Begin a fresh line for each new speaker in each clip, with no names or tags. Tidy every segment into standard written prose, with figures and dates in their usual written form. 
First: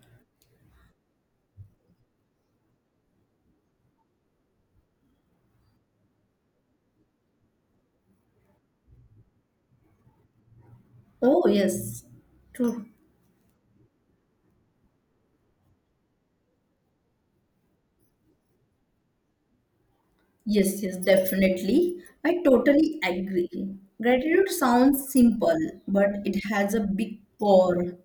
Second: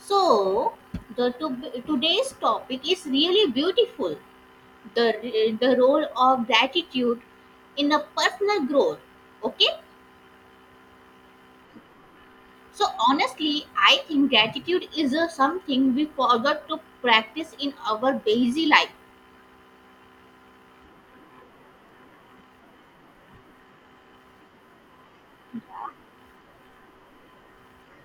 So, the to, Today's topic is really beautiful. The role of gratitude in a personal growth. Okay.
Oh, yes. True.
So honestly, I think gratitude is a something we forgot to practice in our busy life.
Yes, definitely. I totally agree. Gratitude sounds simple, but it has a big power.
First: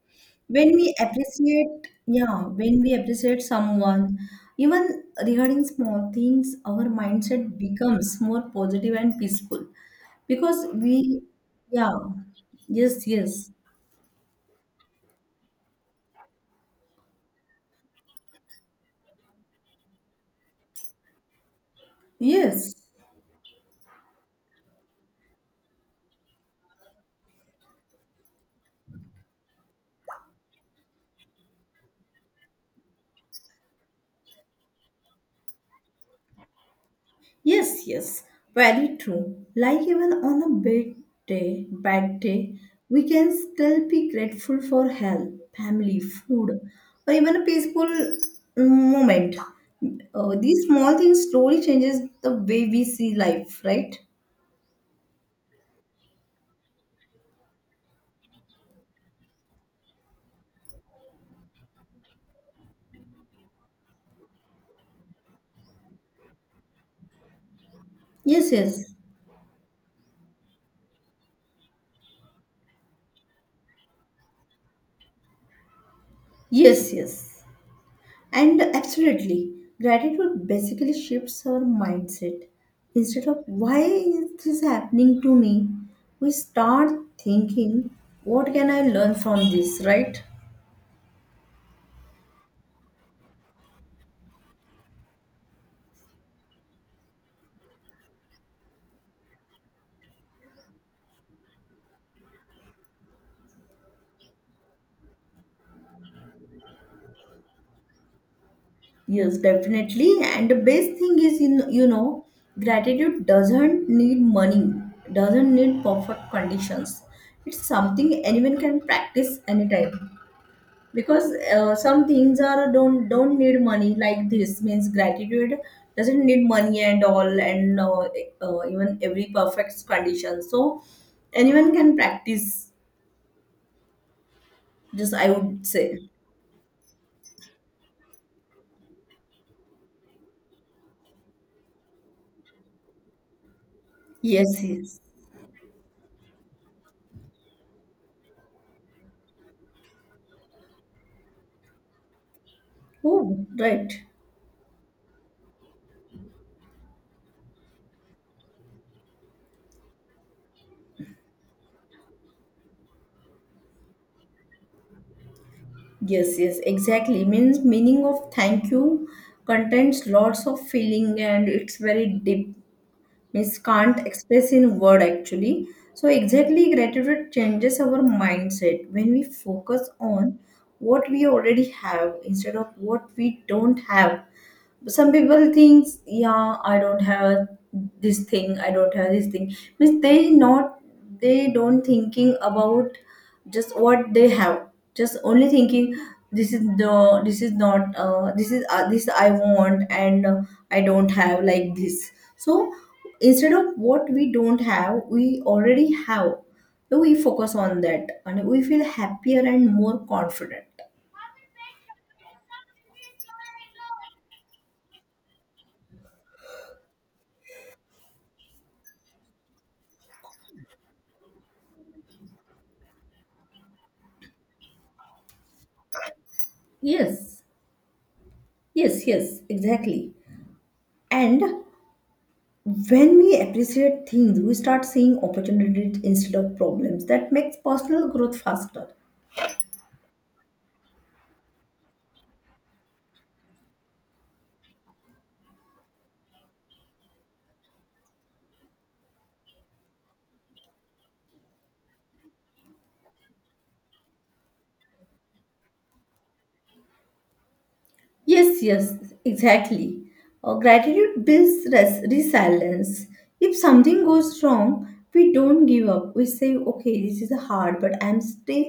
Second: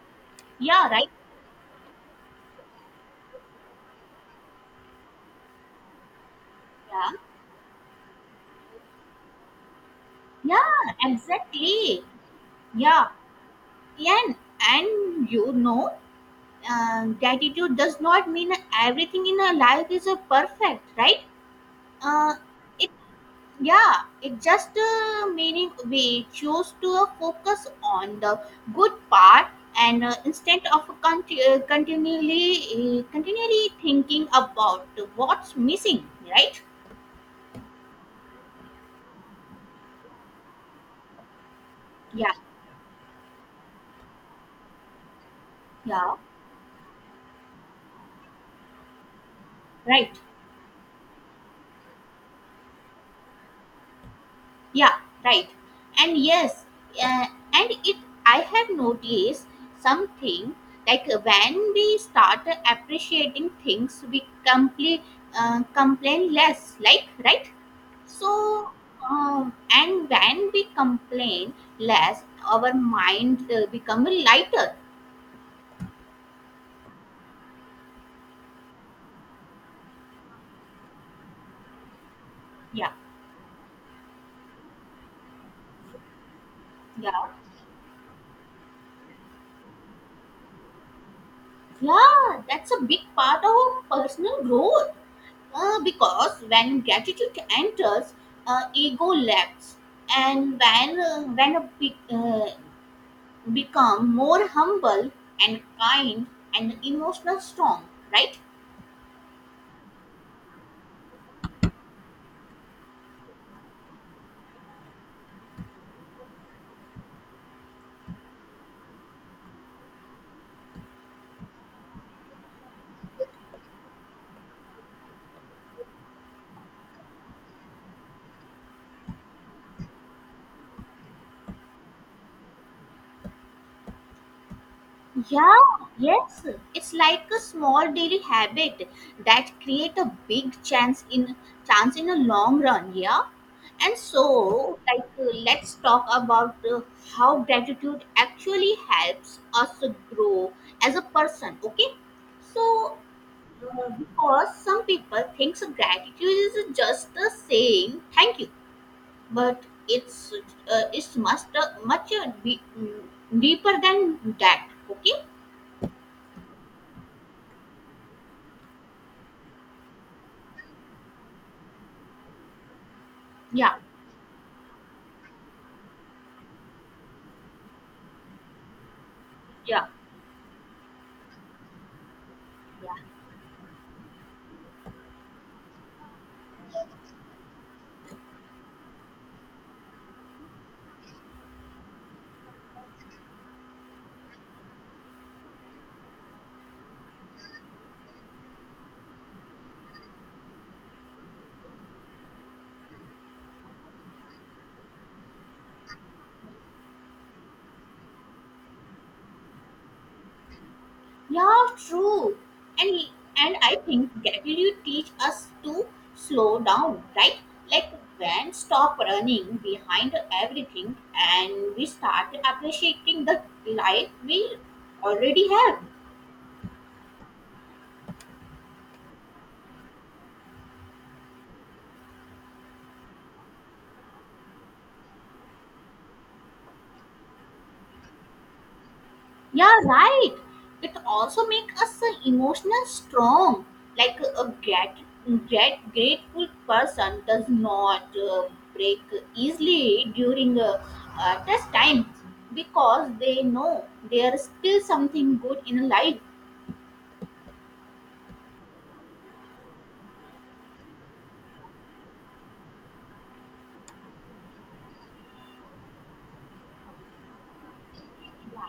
When
Yeah.
we
Right.
appreciate, someone, even regarding small things, our
Yeah.
mindset becomes more positive and peaceful because
Yeah.
we, yeah,
Exactly.
yes,
Yeah.
yes,
And and you know, gratitude does not mean everything in our life is a perfect, right? Uh,
yes.
it yeah it's just meaning we choose to focus on the good part, and instead of continually thinking about what's missing, right?
Yes, very true. Like even on a bad day, bad
Yeah.
day, we can still be grateful for health, family,
Yeah,
food, or even a peaceful moment.
right.
These small things slowly changes the way we see life, right?
Yeah, right. And yes, uh, and it I have noticed something, like when we start appreciating things, we complain less. Like, right.
Yes,
So,
yes,
and when we complain less, our mind become lighter.
yes. And absolutely, gratitude basically shifts our mindset.
Yeah,
Instead of why is this happening to me, we start
yeah.
thinking, what can I learn from this, right?
Yeah, that's a big part of personal growth. Because when gratitude enters, ego lacks, and when a be- become more humble and kind and emotional strong, right?
Yes, definitely. And the best thing is, gratitude doesn't need money, doesn't need perfect conditions. It's something anyone can practice anytime. Because some things are don't need money, like this means gratitude doesn't need money and all, and even every perfect condition, so anyone can practice this, I
Yeah,
would say.
yes. It's like a small daily habit that create a big chance in a long run, yeah. And
yes
so,
yes
like, let's talk about how gratitude actually helps us to grow as a person, okay? So,
Oh, right.
because some people thinks gratitude is just the saying thank you, but it's it's much deeper than that, okay?
Yes, exactly, means meaning of thank you contains lots of feeling and it's very deep, means
Yeah.
can't express in word actually. So exactly, gratitude changes our mindset when we
Yeah,
focus on what we already have instead of
yeah,
what we don't have. Some people thinks, yeah, I don't have this thing, I don't have this thing, means they not, they don't thinking about just what they have, just only thinking this is not, this is, this I want, and I don't have like this. So instead of what we don't have, we already have, so we focus on that and we feel happier and more confident.
yeah. True, and I think gratitude teach us to slow down, right? Like when stop running behind everything and we start appreciating the life we already have.
Yes yes yes exactly. And when we appreciate things, we start seeing opportunities instead of problems. That makes personal growth faster.
Yeah, right. It also makes us an emotional strong. Like a great grateful person does not break easily during a test time because they know there is still something good in life.
Yes, exactly. Gratitude builds resilience. If something goes wrong, we don't give up, we say okay, this is hard but I'm still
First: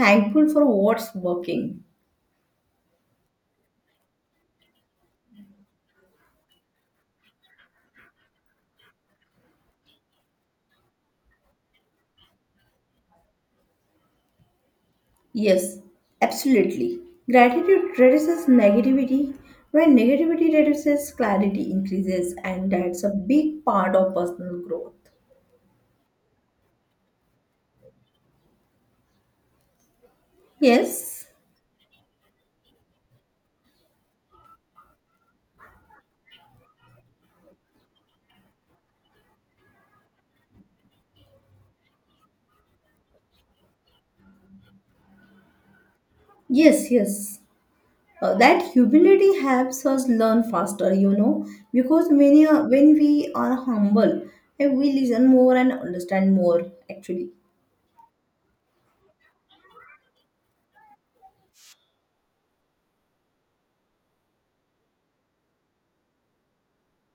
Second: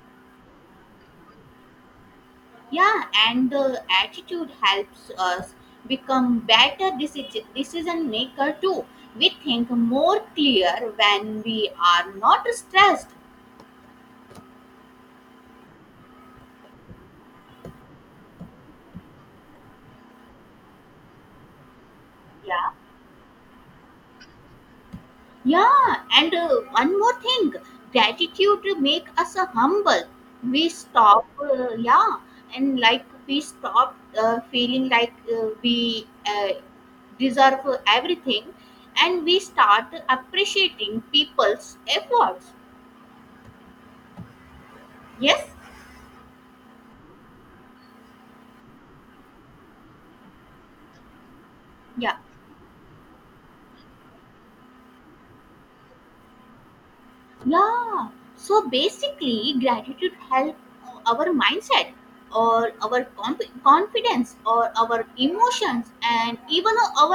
thankful for what's working.
Yeah, and the attitude helps us become better decision maker too. We think more clear when we are not stressed.
Yes, absolutely. Gratitude reduces negativity. When negativity reduces, clarity increases, and
Yeah.
that's a big part of personal growth.
Yeah, and one more thing, gratitude make us humble. We
Yes,
stop, yeah, and like we stop feeling like we deserve everything, and we start appreciating people's efforts. Yes,
yes. That humility helps us learn faster, because
yeah.
when we are humble, and we listen more and understand more, actually.
Yeah. So basically, gratitude help our mindset or our confidence or our emotions and even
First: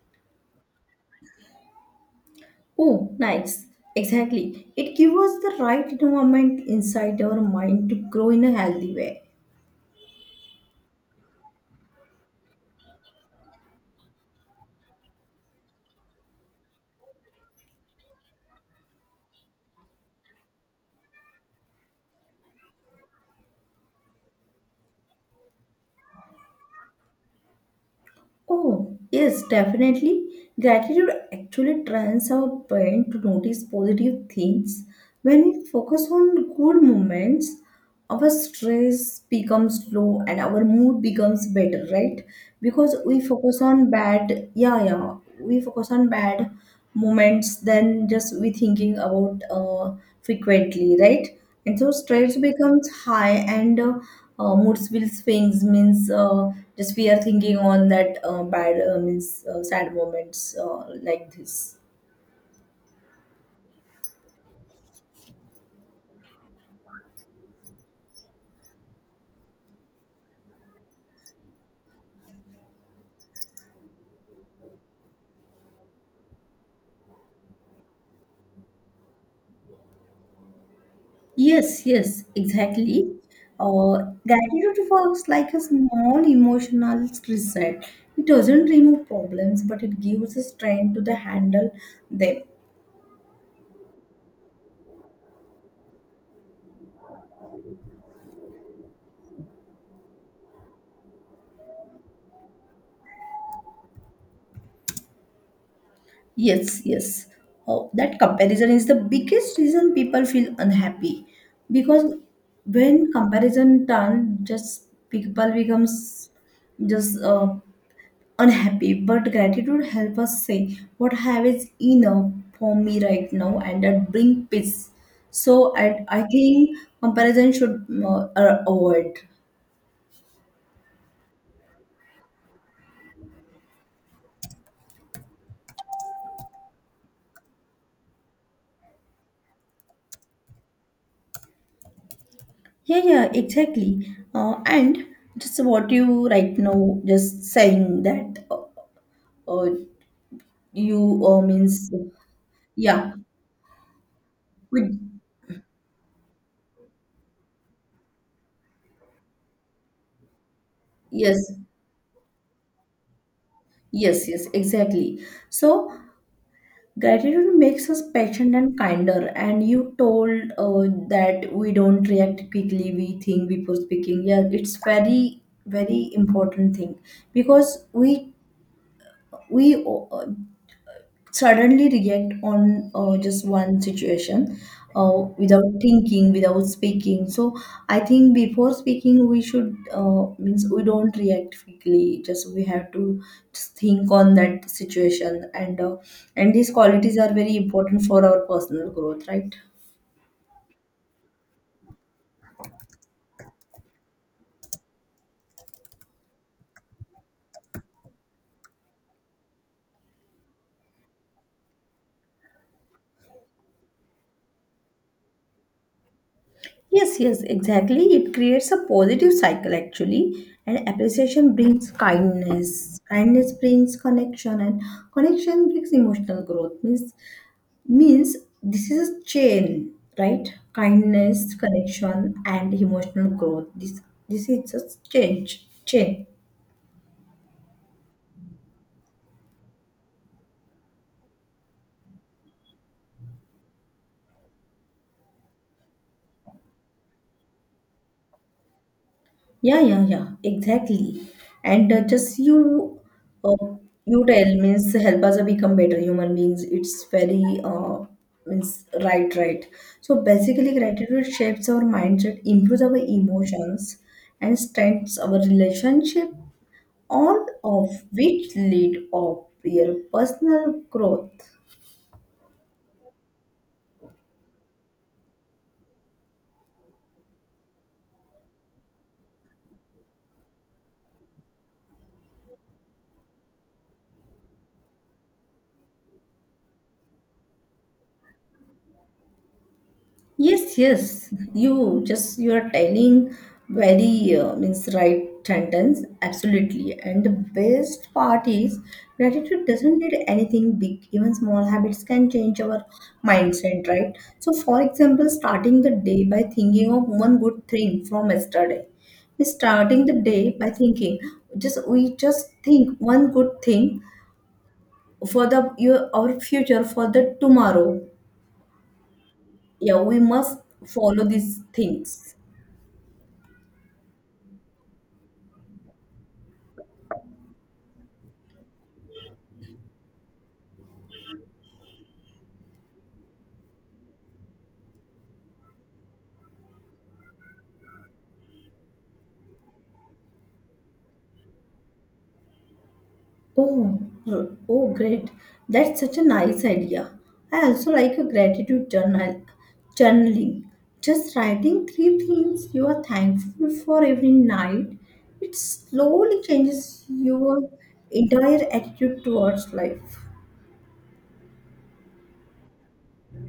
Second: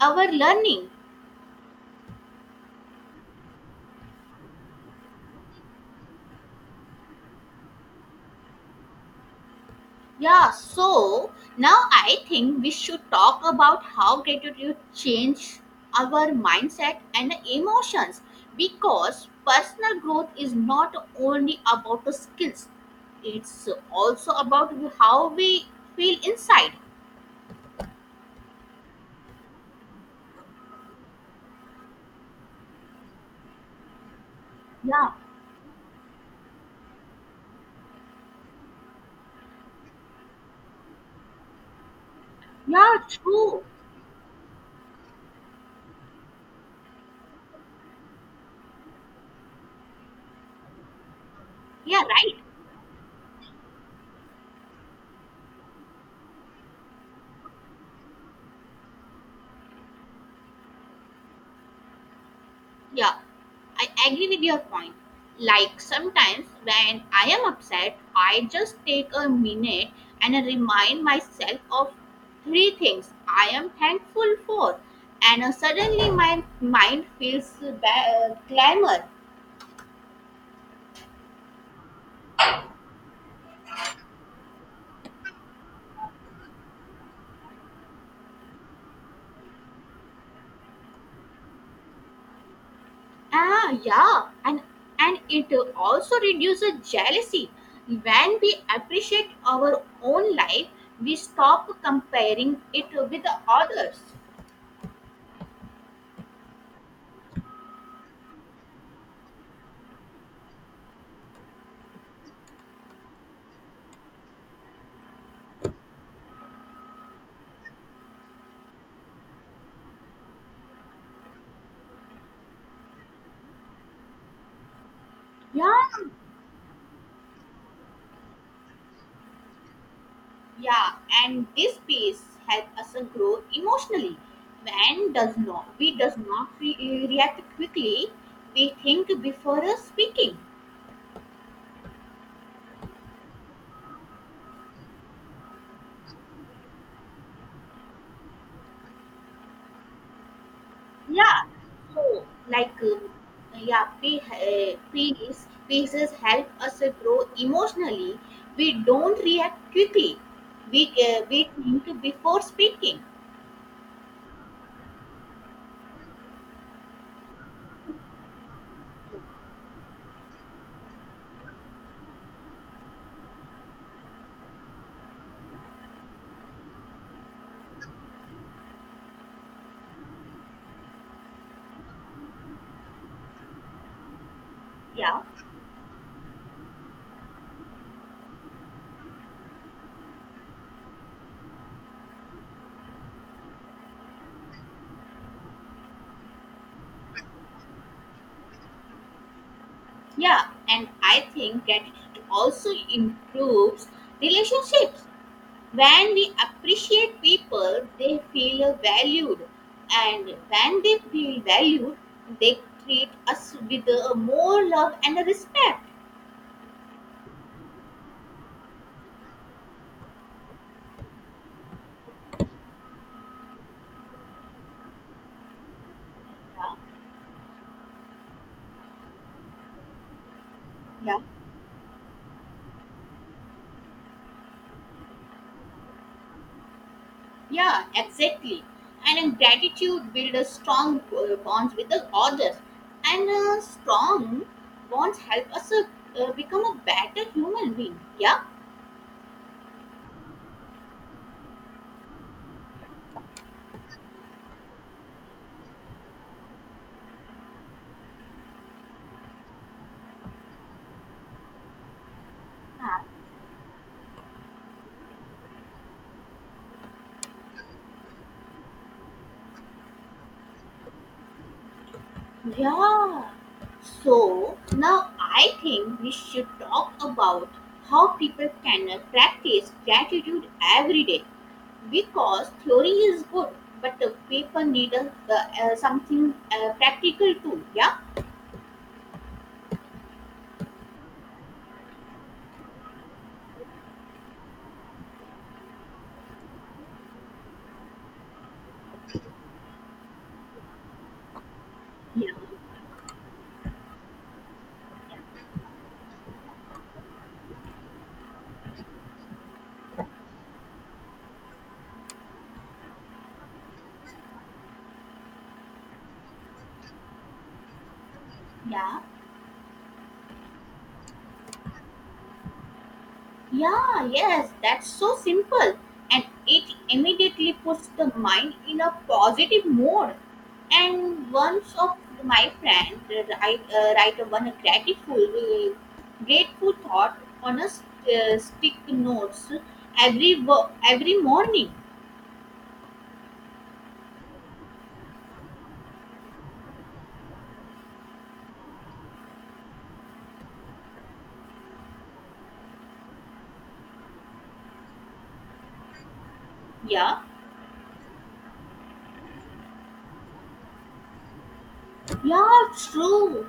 our learning.
Oh, nice. Exactly. It gives us the right environment inside our mind to grow in a healthy way.
Yeah. So now I think we should talk about how gratitude change our mindset and emotions, because personal growth is not only about the skills, it's also about how we feel inside.
Oh, yes, definitely. Gratitude actually trains our brain to notice positive things.
Yeah.
When we focus on good moments, our stress becomes low and our mood becomes better, right? Because
Yeah,
we focus
true.
on bad, we focus on bad moments than just we thinking about frequently, right? And so
Yeah,
stress
right.
becomes high, and moods will swings, means just we are thinking on that bad, means, sad moments, like this.
Yeah, I agree with your point. Like sometimes when I am upset, I just take a minute and I remind myself of three things I am thankful for, and suddenly my mind feels clamor.
Yes, exactly. Uh, gratitude works like a small emotional reset. It doesn't remove problems, but it gives a strength to the handle them.
Ah, yeah, and it also reduces jealousy. When we appreciate our own life, we stop comparing it with the others.
Yes. Oh, that comparison is the biggest reason people feel unhappy, because when comparison turn, just people becomes just unhappy. But gratitude help us say what I have is enough for me right now, and that bring peace. So I,
Yeah.
I think comparison should avoid.
Yeah, and this piece helps us grow emotionally. When does not react quickly, we think before speaking.
Yeah, exactly. And just what you right now just saying that. Uh, you
Yeah,
means
so like
Yeah, we-
piece pieces help us grow emotionally. We don't react quickly. We
yes
think before speaking.
yes, exactly. So gratitude makes us patient and kinder, and you told that we don't react quickly, we think before speaking. Yeah, it's very important thing, because we suddenly react on just one situation uh,
Yeah,
without thinking, without speaking. So I think before speaking we should, means we don't react quickly, just we have to just think on that situation, and these qualities are very important for our personal growth, right?
yeah, and I think that it also improves relationships. When we appreciate people, they feel valued, and when they feel valued, they treat us with more love and respect.
Yes, exactly. It creates a positive cycle actually. And appreciation brings kindness, kindness brings connection, and connection brings emotional growth.
Yeah,
Means this is a chain, right?
yeah,
Kindness, connection, and emotional growth, this is a change chain
yeah, exactly. And in gratitude builds a strong bonds with the others, and strong bonds help us become a better human being. Yeah.
Yeah, exactly. And just you uh, you tell means help us become better human beings, it's very, means right, right. So basically, gratitude shapes our mindset, improves our emotions, and strengthens our relationship, all of which lead of your personal growth.
Yeah. So now I think we should talk about how people can practice gratitude every day, because theory is good, but the people need something practical too. Yeah.
Yes. You are telling very, means right sentence, absolutely. And the best part is gratitude doesn't need anything big. Even small habits
Yeah.
can change our mindset, right? So, for example, starting the day by thinking of one good thing from yesterday. Starting the day by thinking, just we just think one good thing for the your our future, for the tomorrow,
Yeah.
yeah, we must follow these things.
Yeah, yes, that's so simple. And it immediately puts the mind in a positive mode. And once of my friend write one grateful thought on a stick notes every morning.
Oh, oh, great. That's such a nice idea. I also like a gratitude journal, journaling. Just writing three things you are thankful for every night. It slowly changes
Yeah.
your entire attitude towards life.
Yeah, true.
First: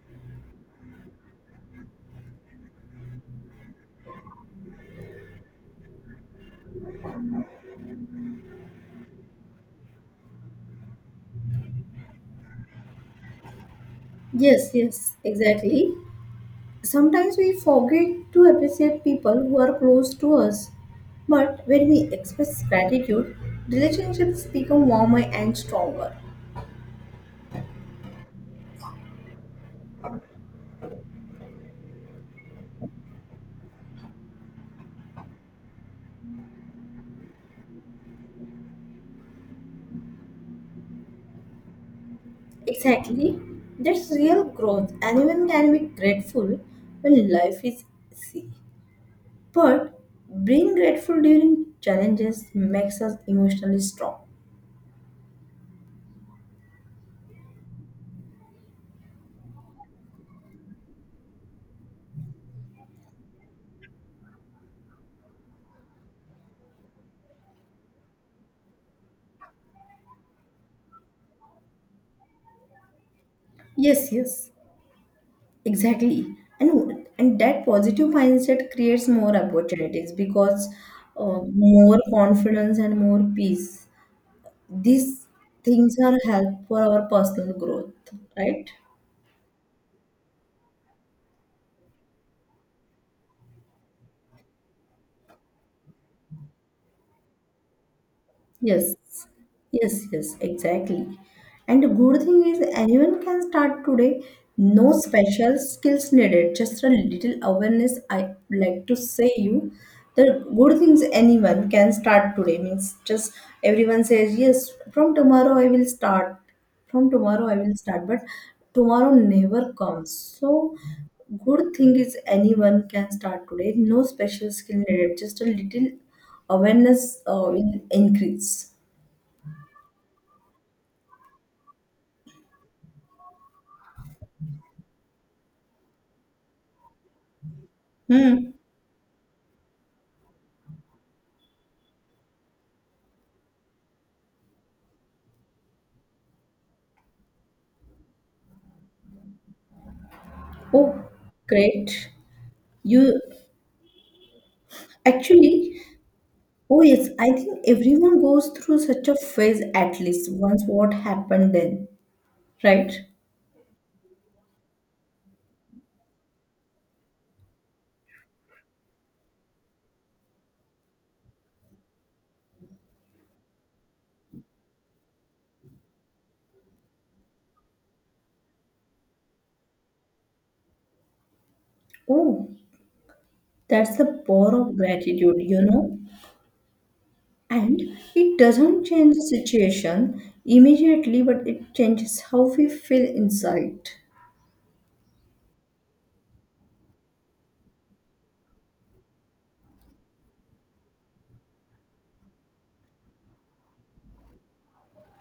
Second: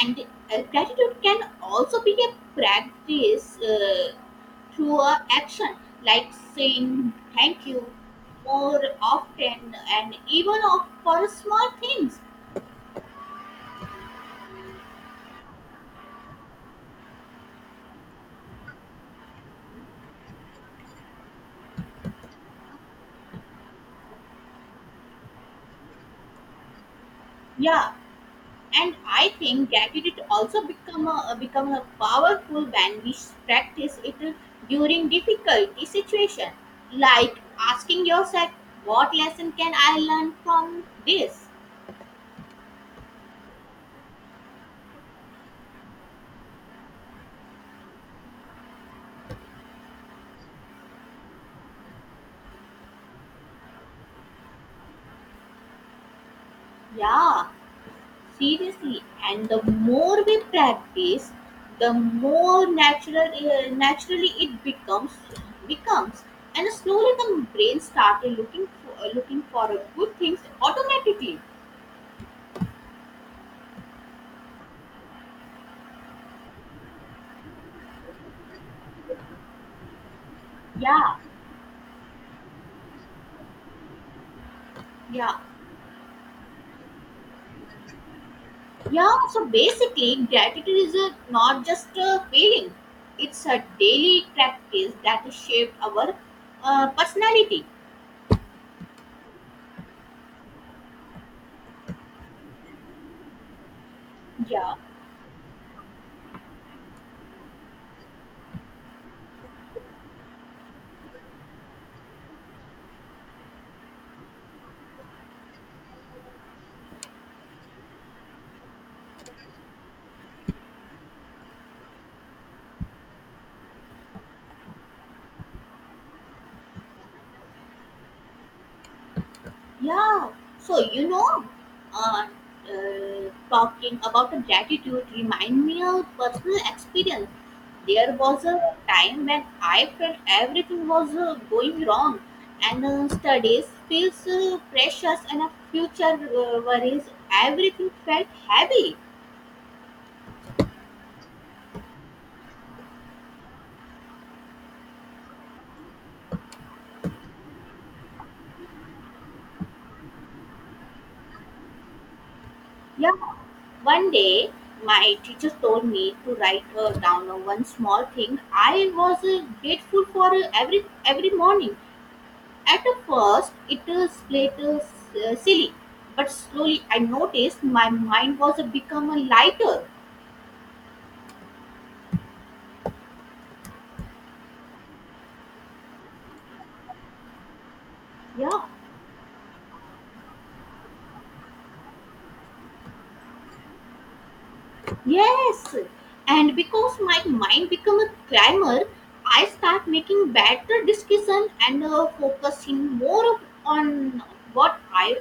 And gratitude can also be a practice through a action, like saying thank you more often and even of for small things.
Yes, exactly. Sometimes we forget to appreciate people who are close to us. But when we express gratitude, relationships become warmer and stronger.
Yeah, and I think gratitude also become a powerful when we practice it during difficult situation, like asking yourself, what lesson can I learn from this?
Exactly. That's real growth. Anyone can be grateful when life is easy. But being grateful during challenges makes us emotionally strong.
Yeah. Seriously, and the more we practice, the more naturally it becomes, and slowly the brain started looking for a good things automatically.
Yes. Exactly. And that positive mindset creates more opportunities because
Yeah,
more confidence and more peace. These
yeah,
things are help for our personal growth, right?
yeah. So basically, gratitude is not just a feeling; it's a daily practice that shaped our personality.
Yes, yes, exactly. And the good thing is anyone can start today.
Yeah.
No special skills needed, just a little awareness. I like to say you the good things anyone can start today, means just everyone says yes, from tomorrow I will start. From tomorrow I will start, but tomorrow never comes. So good thing is anyone can start today. No special skill needed, just a little awareness will increase.
Yeah. So you know, uh, talking about the gratitude remind me of personal experience. There was
Hmm.
a time when I felt everything was going wrong, and studies feels precious, and a future worries. Everything felt heavy.
Oh, great. You actually, oh yes, I think everyone goes through such a phase at least once. What happened then, right?
Yeah. One day, my teacher told me to write down one small thing I was grateful for every morning. At first, it is later silly, but slowly I noticed my mind was a become a lighter.
Oh, that's the power of gratitude, you know? And it
Yeah,
doesn't change the situation immediately, but it changes how we feel inside.
yes, and because my mind become a climber, I start making better decision and focusing more on what I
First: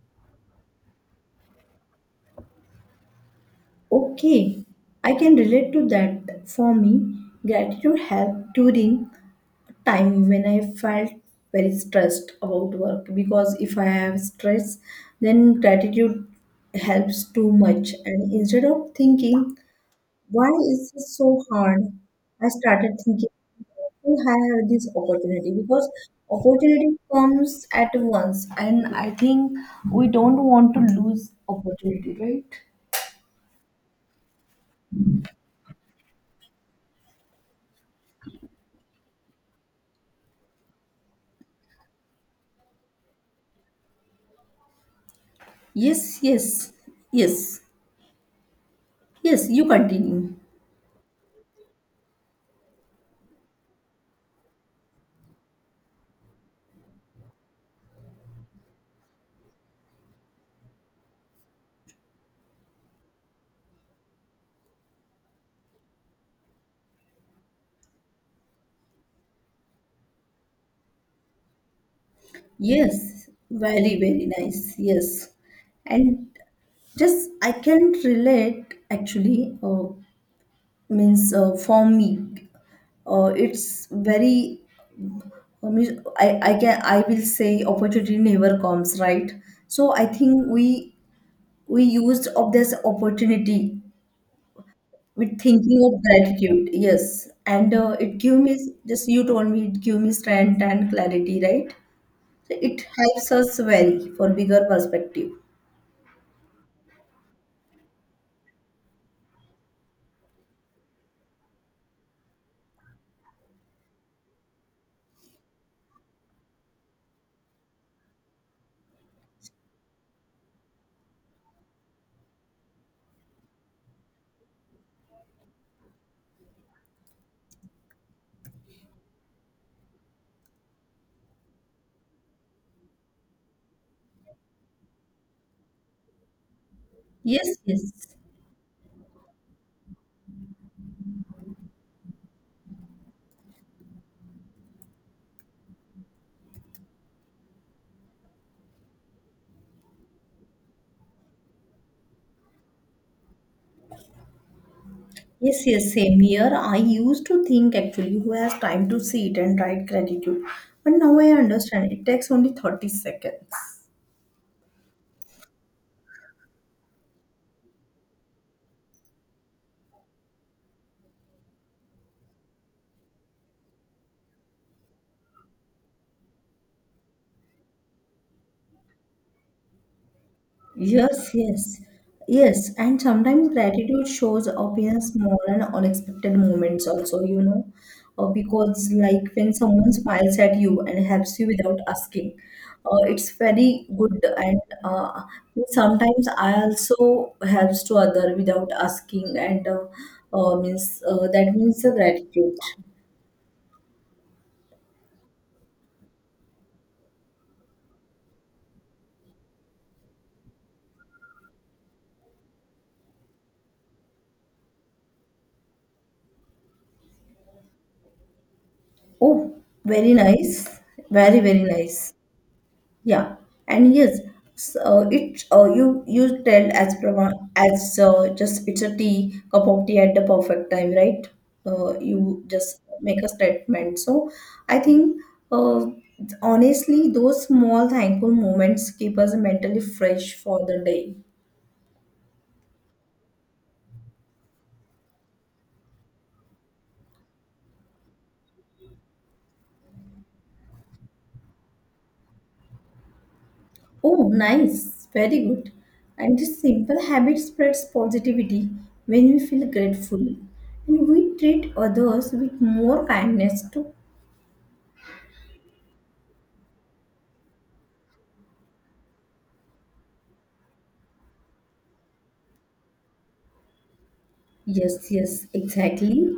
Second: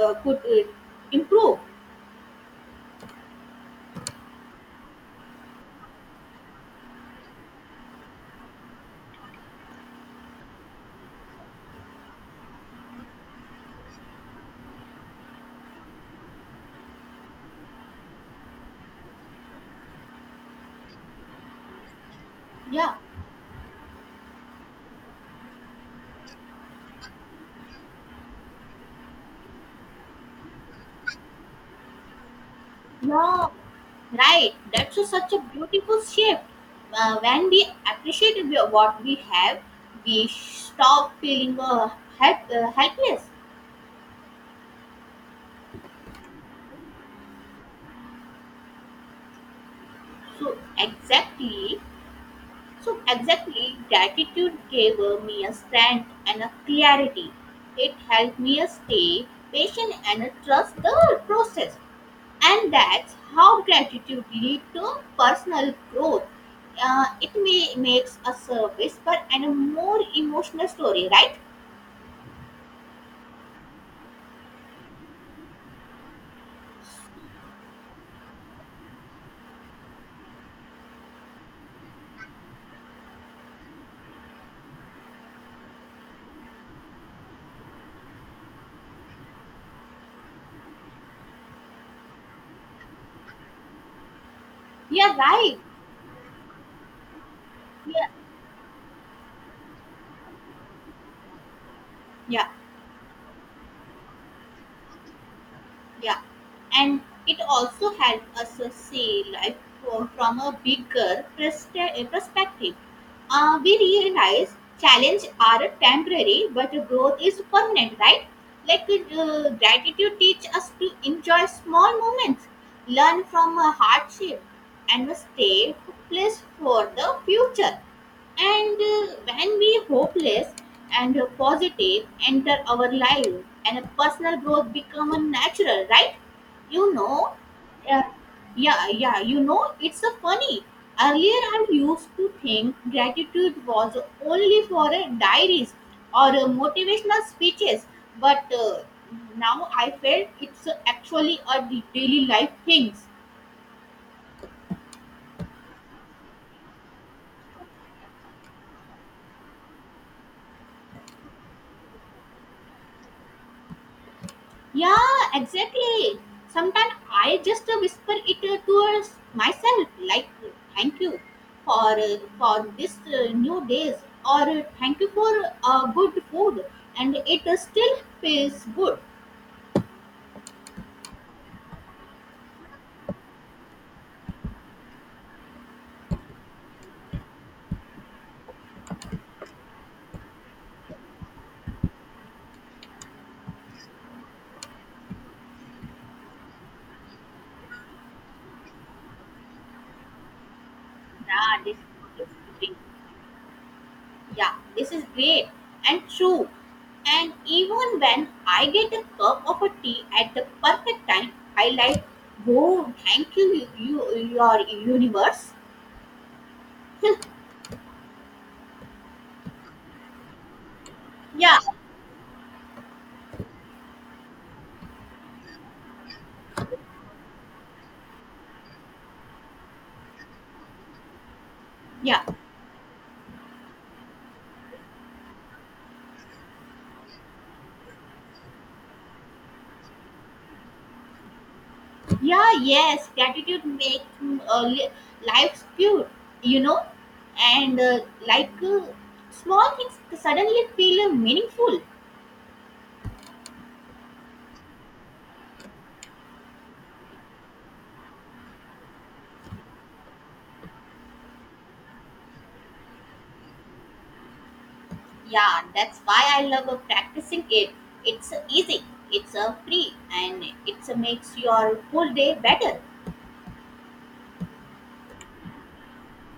could improve.
Okay, I can relate to that. For me, gratitude helped during time when I felt very stressed about work, because if I have stress, then gratitude helps too much. And instead of thinking, why is it so hard? I
Yeah.
started thinking, "Why I have this opportunity, because opportunity comes at once, and I think we don't want to lose opportunity, right?
Yeah, right. That's such a beautiful shift. When we appreciate what we have, we stop feeling helpless.
Yes, yes, yes, yes. You continue.
So exactly, so exactly, gratitude gave me a strength and a clarity. It helped me stay patient and trust the process. And that's how gratitude leads to personal growth. It may makes a service but and a more emotional story, right?
Yes, very nice. Yes. And just I can relate actually, means for me, it's very, I can, I will say opportunity never comes, right? So I think we used of this opportunity
Yeah,
with
right.
thinking of gratitude. Yes. And
Yeah,
it give me, just you told me it give me strength and clarity, right?
yeah.
So it helps us very for bigger perspective.
Yeah, and it also helped us see life from a bigger perspective. We realize challenges are temporary, but growth is permanent, right? Like gratitude teach us to enjoy small moments, learn from a hardship, and stay placed for the future. And when we hopeless and positive enter our life, and personal growth become a natural, right? You know,
Yes.
uh, yeah, yeah. You know, it's a funny. Earlier, I used to think gratitude was only for diaries or motivational speeches, but now I felt it's actually a daily life things.
Yes, same here. I used to think actually who has time to sit and write gratitude. But now I understand it takes only 30 seconds.
Yeah, exactly. Sometimes I just whisper it to myself, like, "Thank you for this new days," or "Thank you for good food," and it still feels good.
Yes, yes, yes. And sometimes gratitude shows up in small and unexpected moments, also, you know, because like when someone smiles at you and helps you without asking, it's very good. And sometimes I also helps to other without asking, and means that
Yeah, this
means the
is
gratitude.
great. Yeah, this is great and true. And even when I get a cup of a tea at the perfect time, I like, "Whoa, thank you, you your universe."
Oh, very nice, very
Yeah,
very nice. Yeah, and yes, it you you tell as prava as, just it's a tea, cup of tea, at the perfect time, right?
yeah.
You just make a statement. So I think, uh, honestly, those small thankful moments keep us mentally fresh for the day.
Yeah, yes, gratitude makes life pure, you know, and like uh, small things suddenly feel meaningful.
Oh, nice, very good. And this simple habit spreads positivity when we feel grateful, and we treat others with more kindness too.
Yeah, that's why I love practicing it. It's easy, it's free, and it's makes your whole day better.
Yes, exactly.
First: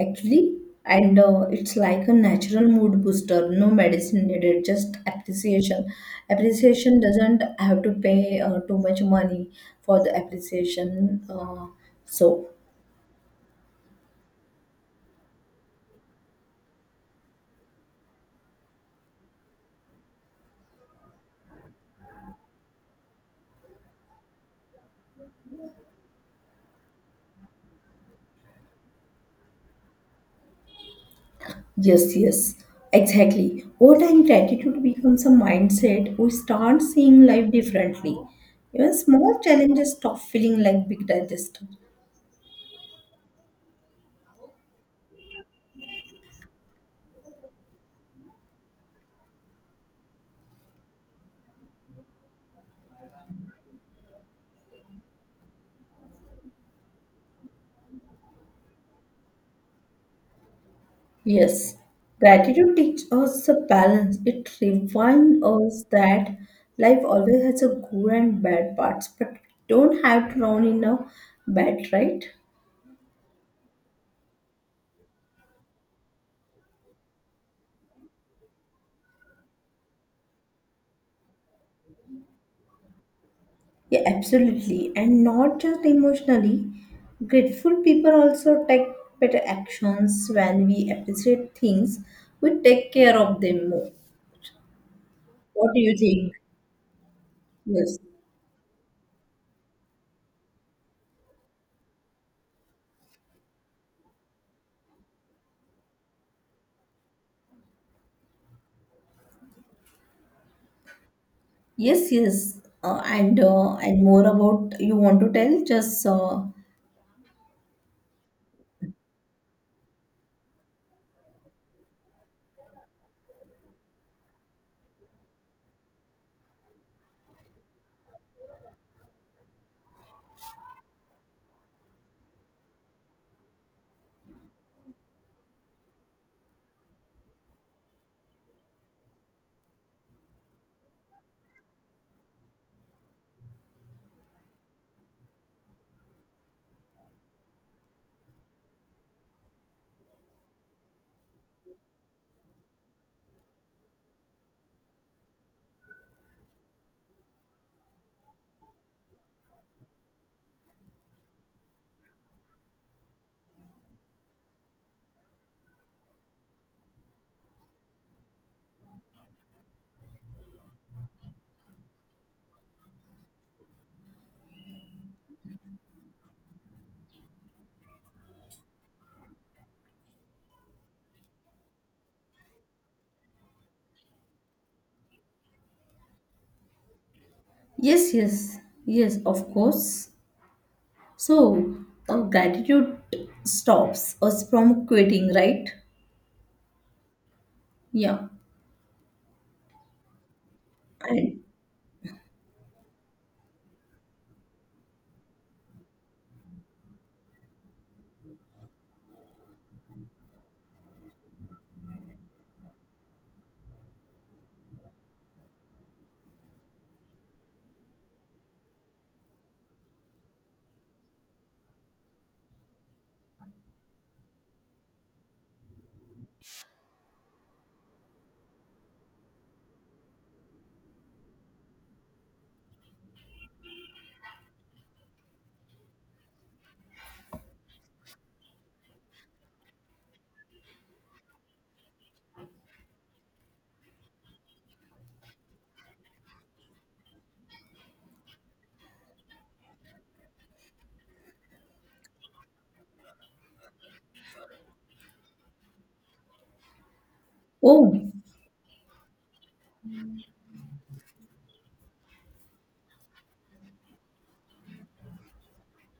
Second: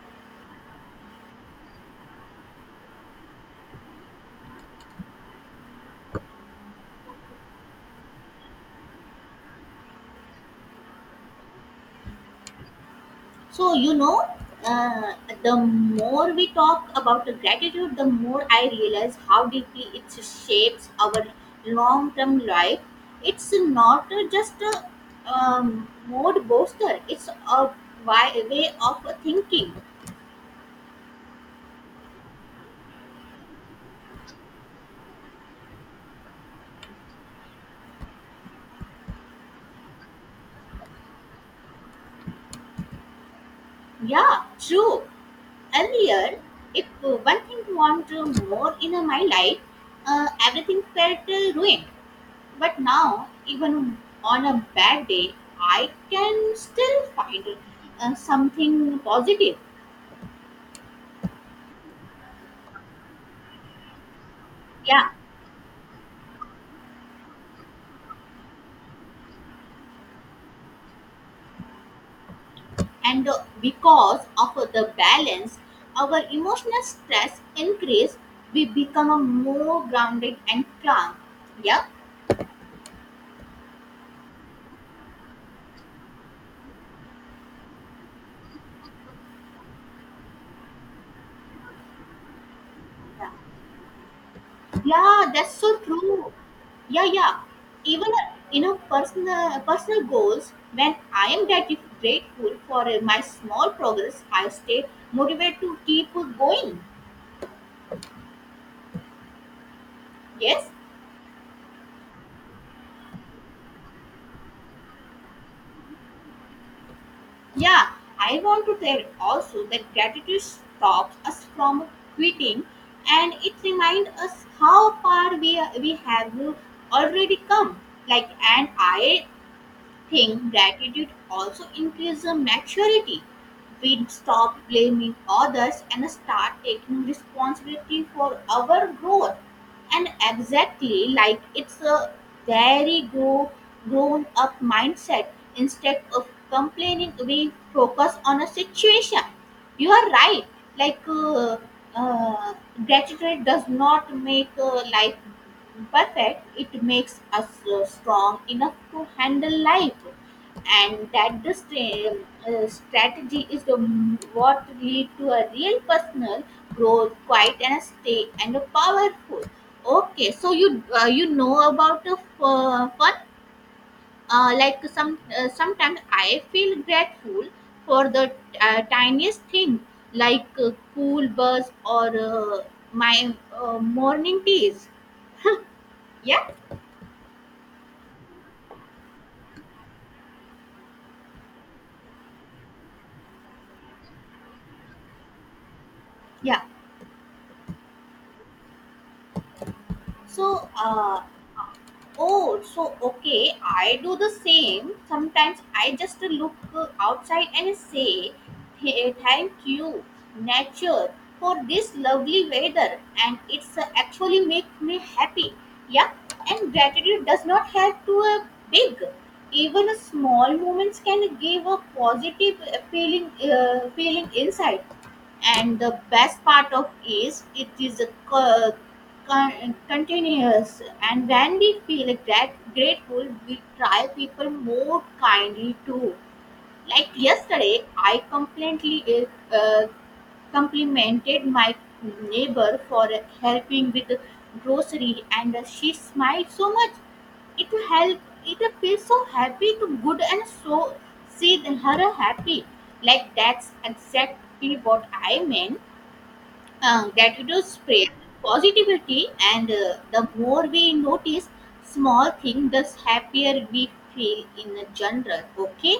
Actually, and it's like a natural mood booster. No medicine needed, just appreciation. Appreciation doesn't have to pay too much money for the appreciation. So,
So, you know, uh, the more we talk about the gratitude, the more I realize how deeply it shapes our long term life. It's not just a mode booster, it's a way of thinking.
yes, exactly. Over time, gratitude becomes a mindset. We start seeing life differently. Even small challenges stop feeling like big digest.
Yeah, true. Earlier, if one thing want more in my life, everything felt ruined. But now, even on a bad day, I can still find something positive.
Yes, gratitude teaches us the balance. It
Yeah,
reminds us that life always has a good and bad parts, but don't have to drown in a bad, right?
and because of the balance, our emotional stress increase. We become a more grounded and calm. Yeah,
Yeah, absolutely. And not just emotionally, grateful people also take better actions. When we appreciate things, we take care
yeah,
of them more.
yeah. That's
What
so
do you think?
true. Yeah, yeah.
Yes.
Even you know, personal goals. When I am grateful for my small progress, I stay motivated to keep going. Yes,
Yes. And more about you want to tell just
yeah, I want to tell also that gratitude stops us from quitting, and it reminds us how far we have already come. Like, and I think gratitude also increases the maturity. We stop blaming others and start taking responsibility for our growth. And exactly, like it's a very grown up mindset. Instead of complaining, we focus on a situation. You are right. Like uh, gratitude does not make life perfect, it makes us strong enough to handle life, and that the strategy is what lead to a real personal growth, quite and stay and a powerful. Okay, so you you know about the fun, sometimes I feel grateful for the tiniest thing, like cool buzz or my morning teas, yeah,
Yes, yes, yes, of course. So, gratitude stops us from quitting, right?
yeah.
Yeah.
so uh,
And
Oh, so okay. I do the same. Sometimes I just look outside and say, "Hey, thank you, nature, for this lovely weather," and it's actually make me happy. Yeah, and gratitude does not have to big. Even a small moments can give a positive feeling inside. And the best part of is it is a continuous, and when we feel grateful, we try people more kindly too. Like yesterday I completely uh, complimented my neighbor for helping with the grocery, and she smiled so much. It help it feels so happy to good and so see her happy. Like that's exactly what I meant. Gratitude spread
oh,
positivity, and the more we notice small things, the happier we feel in the general. Okay,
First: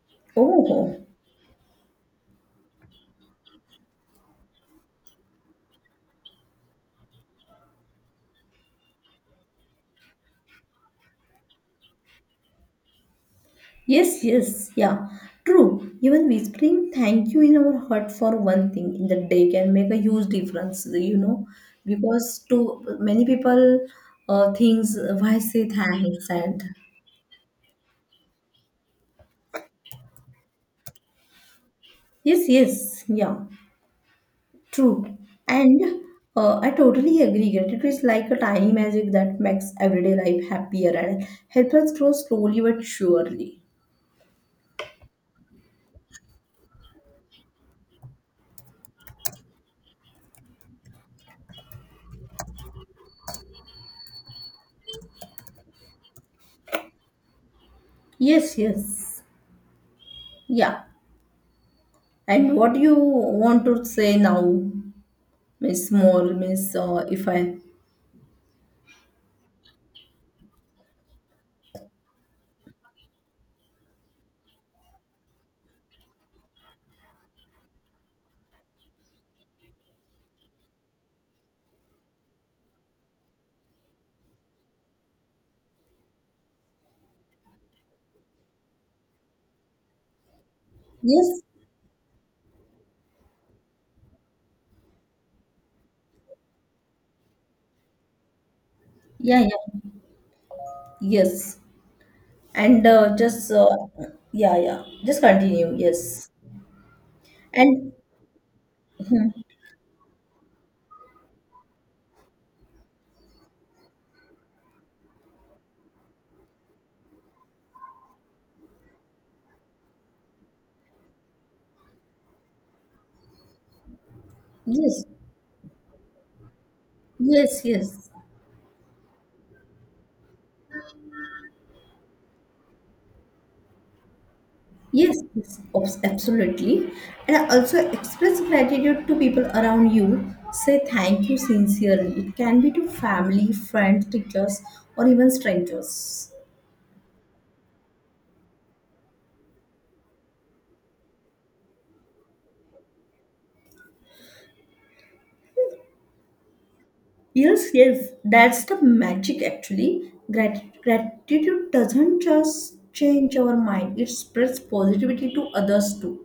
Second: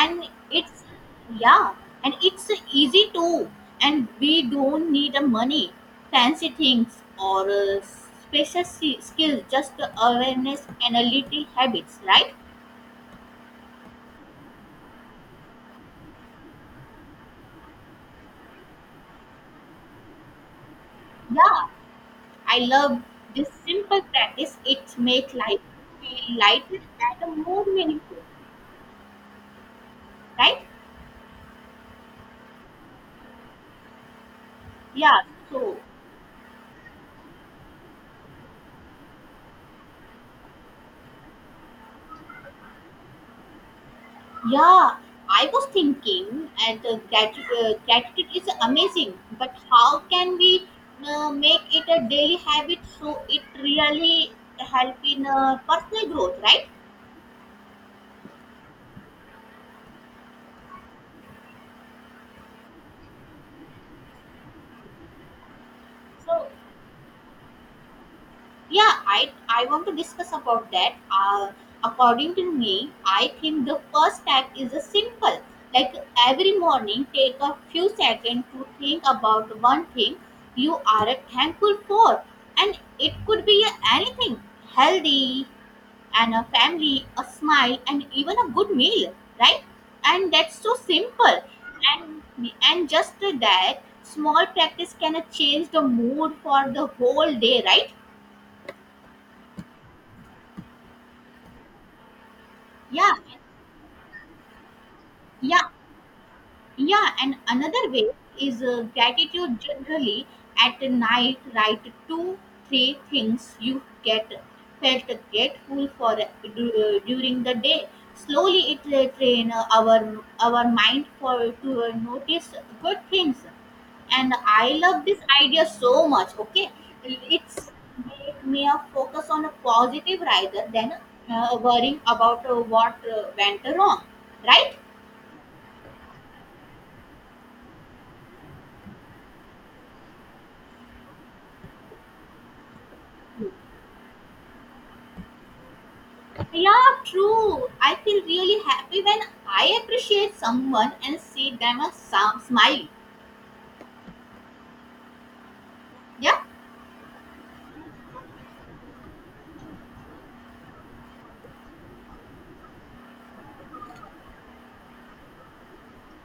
and it's
oh,
yeah, and it's easy too, and we don't need the money, fancy things or skills, just the awareness and a little habits, right?
yes, yeah. True. Even whispering thank you in our heart for one thing in the day can make a huge difference, you know,
Yeah,
because
I
to
love
many
this
people,
simple practice. It
things
makes
why
life
say thanks.
feel
And
lighter and more meaningful, right?
yes, yeah. True.
Yeah, so
And I totally agree. Gratitude is like a tiny magic that makes everyday life happier and helps us grow slowly but surely.
yeah, I was thinking, and gratitude is amazing, but how can we make it a daily habit so it really help in personal growth, right?
Yes. Yeah. And what do you want to say now, Miss Moore,
So
Miss if I
yeah, I want to discuss about that. According to me, I think the first step is a simple, like every morning take a few seconds to think about one thing you are thankful for, and it could be anything, healthy and a family, a smile, and even a good meal, right? And that's so simple.
Yes.
And just that small practice can change the mood for the whole day, right?
Yeah. Yes. And
Yeah.
just yeah. Just
Yeah,
continue. Yes.
yeah, and another
And
way is gratitude generally at night. Write two, three things you get felt grateful for during the day. Slowly, it train our mind for to notice good things, and I
yes.
love this idea so much. Okay,
Yes,
it's
yes.
make me a focus on a positive rather than worrying about what went wrong, right?
Yes, absolutely. And also express gratitude to people around you. Say thank you sincerely. It can be to family, friends, teachers, or even strangers.
Yeah, true. I feel really happy when I appreciate someone and see them a some smile. Yeah,
Yes, that's the magic actually. Gratitude doesn't just change our mind, it spreads positivity to others too.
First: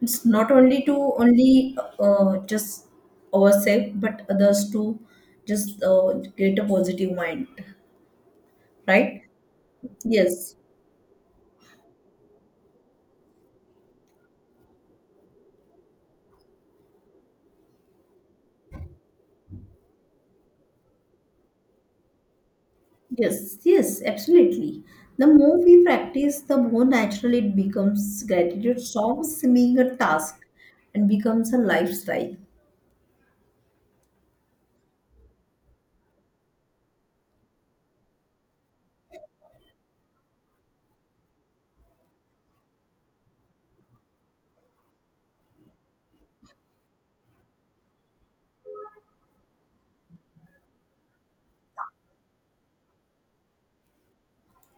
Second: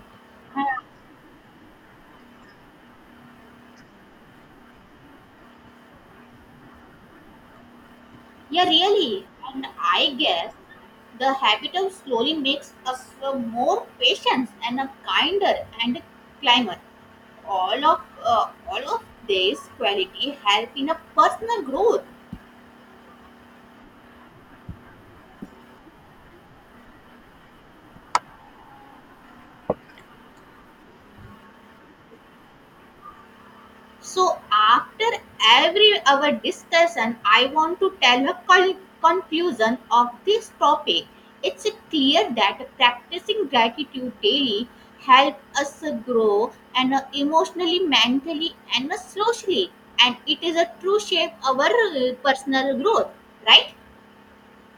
It's not only to only just ourselves, but others to just create a positive mind,
yeah,
right?
really. And I guess
Yes,
the habit of slowly makes us a more patient and a kinder and a climber. All of these quality help in a personal growth.
yes, absolutely. The more we practice, the more natural it becomes. Gratitude stops being a task and becomes a lifestyle.
So, after every our discussion, I want to tell a conclusion of this topic. It's clear that practicing gratitude daily help us grow and emotionally, mentally, and socially, and it is a true shape our personal growth. Right?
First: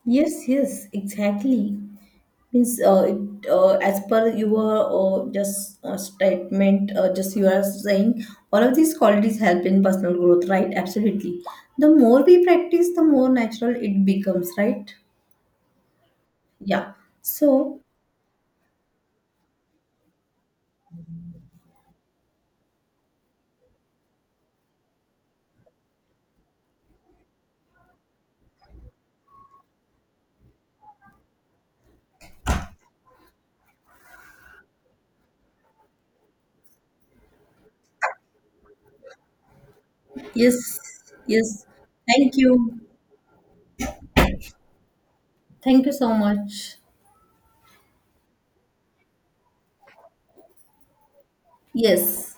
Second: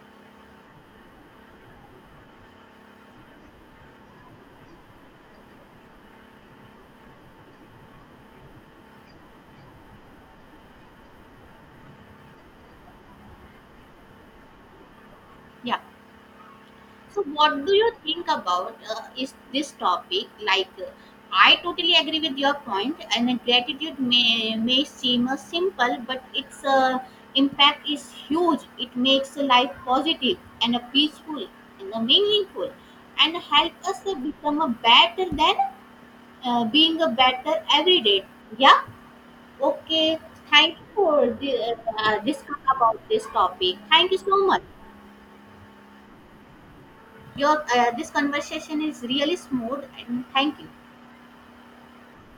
Yes, exactly. Means, it, as per your just statement, just you are saying, all of these qualities help in personal growth, right? Absolutely. The more we practice, the more natural it becomes, right?
Yeah.
Yeah.
So, what do
So,
you think about is this topic? Like, I totally agree with your point, and gratitude may seem simple, but its impact is huge. It makes life positive and peaceful and meaningful, and help us become a better than being a better every day. Yeah. Okay.
yes,
Thank you for
yes.
the,
Thank you.
discuss about this topic. Thank you so much.
Thank you so much.
Your this conversation is really smooth, and thank you.
Yes.